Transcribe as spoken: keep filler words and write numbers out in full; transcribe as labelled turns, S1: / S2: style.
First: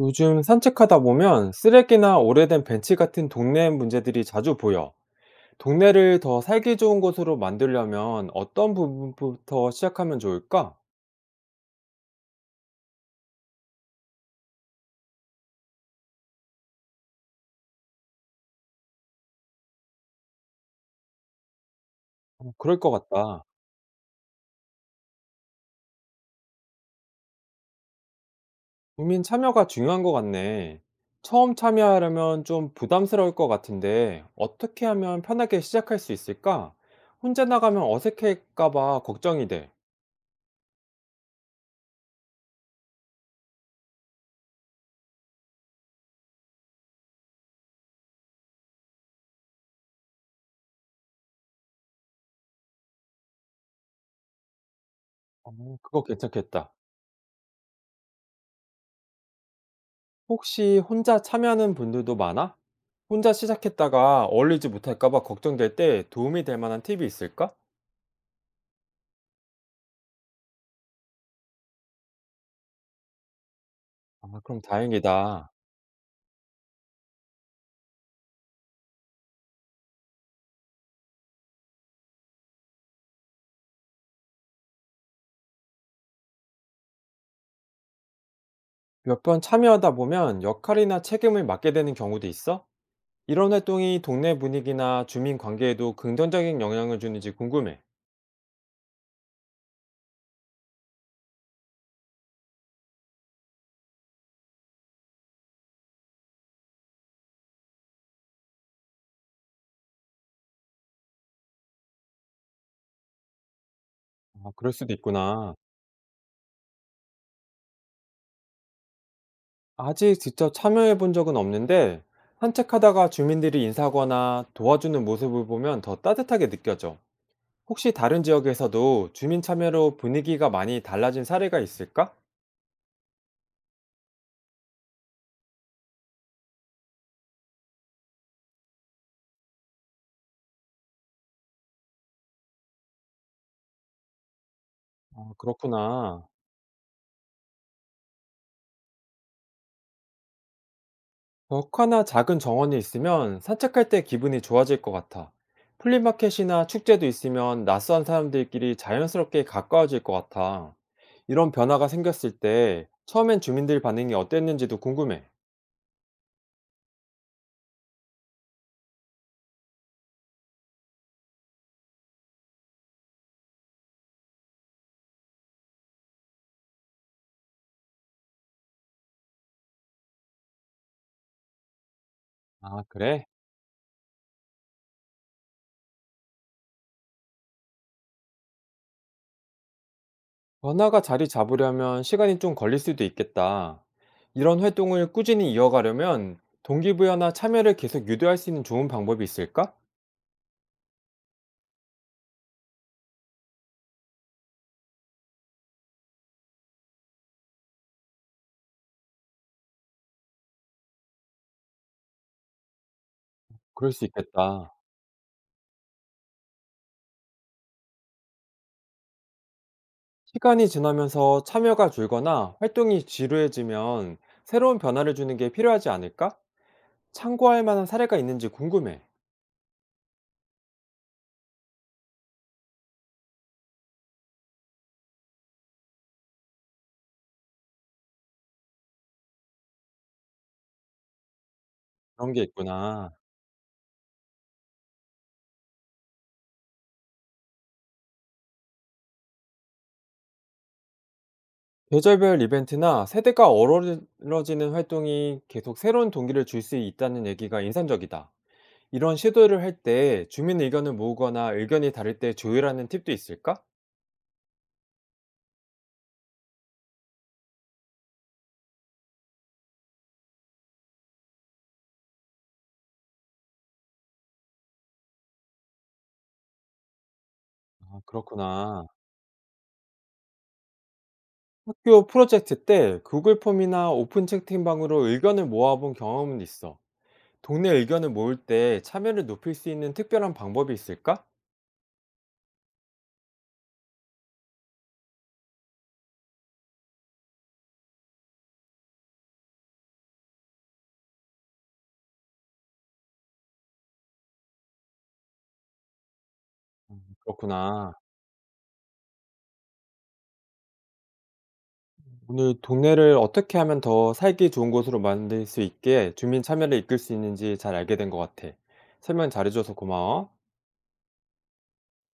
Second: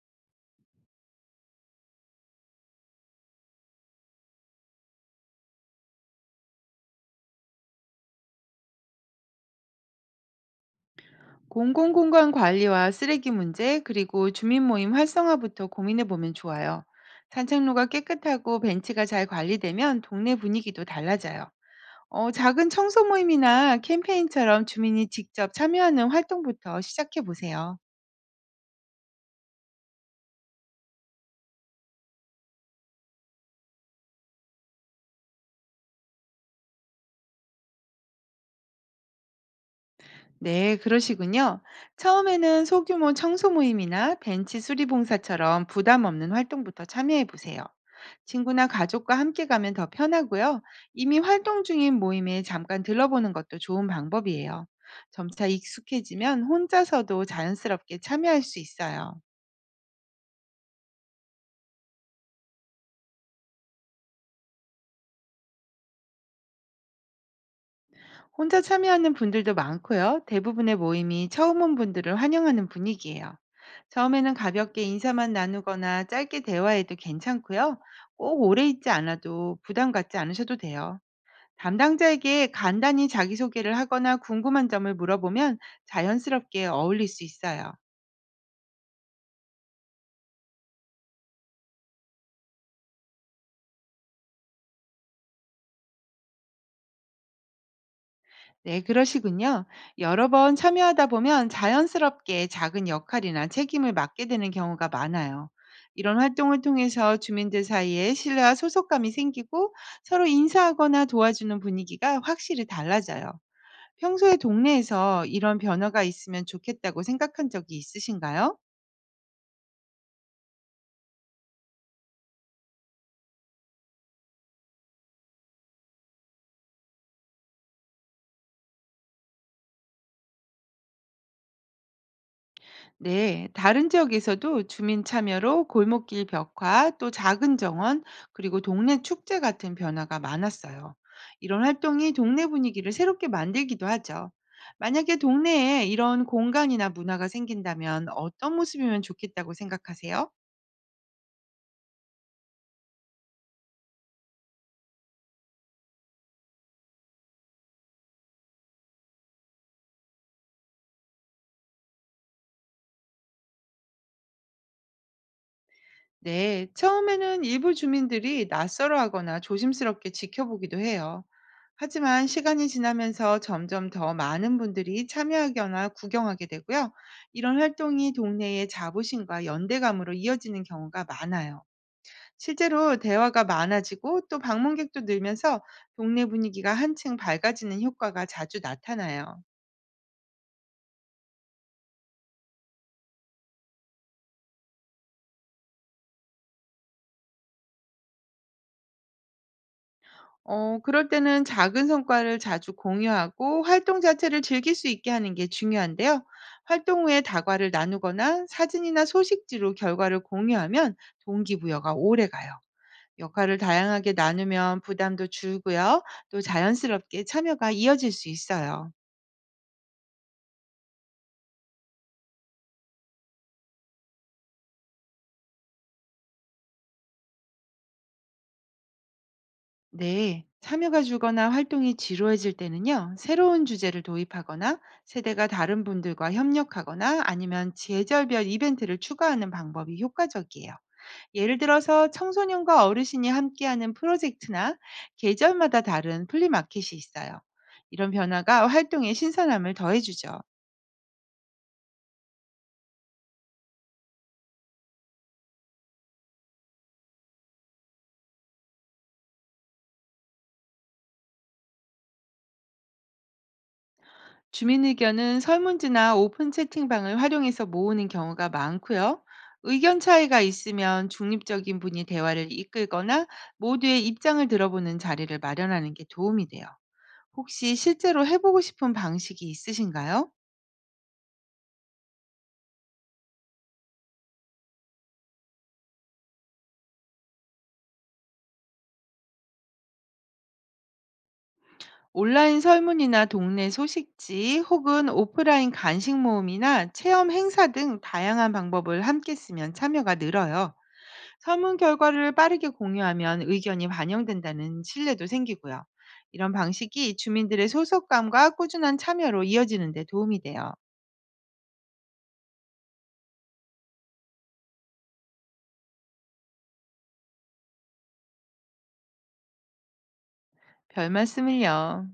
S1: 요즘 산책하다 보면 쓰레기나 오래된 벤치 같은 동네 문제들이 자주 보여. 동네를 더 살기 좋은 곳으로 만들려면 어떤 부분부터 시작하면 좋을까?
S2: 공공공간 관리와 쓰레기 문제, 그리고 주민 모임 활성화부터 고민해 보면 좋아요. 산책로가 깨끗하고 벤치가 잘 관리되면 동네 분위기도 달라져요. 어,
S1: 어,
S2: 작은
S1: 그럴 것
S2: 청소
S1: 같다.
S2: 모임이나 캠페인처럼 주민이 직접 참여하는 활동부터 시작해 보세요.
S1: 국민 참여가 중요한 것 같네. 처음 참여하려면 좀 부담스러울 것 같은데 어떻게 하면 편하게 시작할 수 있을까? 혼자 나가면 어색할까 봐 걱정이 돼.
S2: 네, 그러시군요. 처음에는 소규모 청소 모임이나 벤치 수리 봉사처럼 부담 없는 활동부터 참여해 보세요. 친구나 가족과 함께 가면 더 편하고요. 이미 활동 중인 모임에 잠깐 들러보는 것도 좋은 방법이에요. 점차
S1: 어, 그거
S2: 익숙해지면
S1: 괜찮겠다.
S2: 혼자서도 자연스럽게 참여할 수 있어요.
S1: 혹시 혼자 참여하는 분들도 많아? 혼자 시작했다가 어울리지 못할까 봐 걱정될 때 도움이 될 만한 팁이 있을까?
S2: 혼자 참여하는 분들도 많고요. 대부분의 모임이 처음 온 분들을 환영하는 분위기예요. 처음에는
S1: 아, 그럼
S2: 가볍게 인사만
S1: 다행이다.
S2: 나누거나 짧게 대화해도 괜찮고요. 꼭 오래 있지 않아도 부담 갖지 않으셔도 돼요. 담당자에게 간단히 자기소개를 하거나 궁금한 점을 물어보면 자연스럽게 어울릴 수 있어요.
S1: 몇 번 참여하다 보면 역할이나 책임을 맡게 되는 경우도 있어? 이런 활동이 동네 분위기나 주민 관계에도 긍정적인 영향을 주는지 궁금해.
S2: 네, 그러시군요. 여러 번 참여하다 보면 자연스럽게 작은 역할이나 책임을 맡게 되는 경우가 많아요. 이런 활동을 통해서 주민들 사이에 신뢰와 소속감이 생기고 서로 인사하거나 도와주는 분위기가 확실히 달라져요. 평소에
S1: 아, 그럴 수도
S2: 동네에서
S1: 있구나.
S2: 이런 변화가 있으면 좋겠다고 생각한 적이 있으신가요?
S1: 아직 직접 참여해 본 적은 없는데 산책하다가 주민들이 인사하거나 도와주는 모습을 보면 더 따뜻하게 느껴져. 혹시 다른 지역에서도 주민 참여로 분위기가 많이 달라진 사례가 있을까?
S2: 네, 다른 지역에서도 주민 참여로 골목길 벽화, 또 작은 정원, 그리고 동네 축제 같은 변화가 많았어요. 이런 활동이 동네 분위기를 새롭게 만들기도 하죠. 만약에
S1: 아,
S2: 동네에 이런
S1: 그렇구나.
S2: 공간이나 문화가 생긴다면 어떤 모습이면 좋겠다고 생각하세요?
S1: 벽화나 작은 정원이 있으면 산책할 때 기분이 좋아질 것 같아. 플리마켓이나 축제도 있으면 낯선 사람들끼리 자연스럽게 가까워질 것 같아. 이런 변화가 생겼을 때 처음엔 주민들 반응이 어땠는지도 궁금해.
S2: 네, 처음에는 일부 주민들이 낯설어하거나 조심스럽게 지켜보기도 해요. 하지만 시간이 지나면서 점점 더 많은 분들이 참여하거나 구경하게 되고요. 이런 활동이 동네의 자부심과 연대감으로 이어지는 경우가 많아요.
S1: 아,
S2: 실제로
S1: 그래?
S2: 대화가 많아지고 또 방문객도 늘면서 동네 분위기가 한층 밝아지는 효과가 자주 나타나요.
S1: 변화가 자리 잡으려면 시간이 좀 걸릴 수도 있겠다. 이런 활동을 꾸준히 이어가려면 동기부여나 참여를 계속 유도할 수 있는 좋은 방법이 있을까?
S2: 어, 그럴 때는 작은 성과를 자주 공유하고 활동 자체를 즐길 수 있게 하는 게 중요한데요. 활동 후에 다과를 나누거나 사진이나 소식지로 결과를 공유하면 동기부여가 오래 가요. 역할을
S1: 그럴 수
S2: 다양하게
S1: 있겠다.
S2: 나누면 부담도 줄고요. 또 자연스럽게 참여가 이어질 수 있어요.
S1: 시간이 지나면서 참여가 줄거나 활동이 지루해지면 새로운 변화를 주는 게 필요하지 않을까? 참고할 만한 사례가 있는지 궁금해.
S2: 네. 참여가 줄거나 활동이 지루해질 때는요, 새로운 주제를 도입하거나 세대가 다른 분들과 협력하거나 아니면 계절별 이벤트를 추가하는 방법이 효과적이에요. 예를 들어서
S1: 그런 게
S2: 청소년과
S1: 있구나.
S2: 어르신이 함께하는 프로젝트나 계절마다 다른 플리마켓이 있어요. 이런 변화가 활동의 신선함을 더해주죠.
S1: 계절별 이벤트나 세대가 어우러지는 활동이 계속 새로운 동기를 줄 수 있다는 얘기가 인상적이다. 이런 시도를 할 때 주민 의견을 모으거나 의견이 다를 때 조율하는 팁도 있을까?
S2: 주민 의견은 설문지나 오픈 채팅방을 활용해서 모으는 경우가 많고요. 의견 차이가 있으면 중립적인 분이 대화를 이끌거나 모두의 입장을 들어보는 자리를 마련하는 게 도움이 돼요. 혹시
S1: 아,
S2: 실제로 해보고
S1: 그렇구나.
S2: 싶은 방식이 있으신가요?
S1: 학교 프로젝트 때 구글 폼이나 오픈 채팅방으로 의견을 모아본 경험은 있어. 동네 의견을 모을 때 참여를 높일 수 있는 특별한 방법이 있을까?
S2: 온라인 설문이나 동네 소식지 혹은 오프라인 간식 모음이나 체험 행사 등 다양한 방법을 함께 쓰면 참여가 늘어요. 설문 결과를 빠르게 공유하면 의견이 반영된다는 신뢰도 생기고요. 이런 방식이 주민들의
S1: 그렇구나.
S2: 소속감과 꾸준한 참여로 이어지는 데 도움이 돼요.
S1: 오늘 동네를 어떻게 하면 더 살기 좋은 곳으로 만들 수 있게 주민 참여를 이끌 수 있는지 잘 알게 된 것 같아. 설명 잘해줘서 고마워.
S2: 별 말씀을요.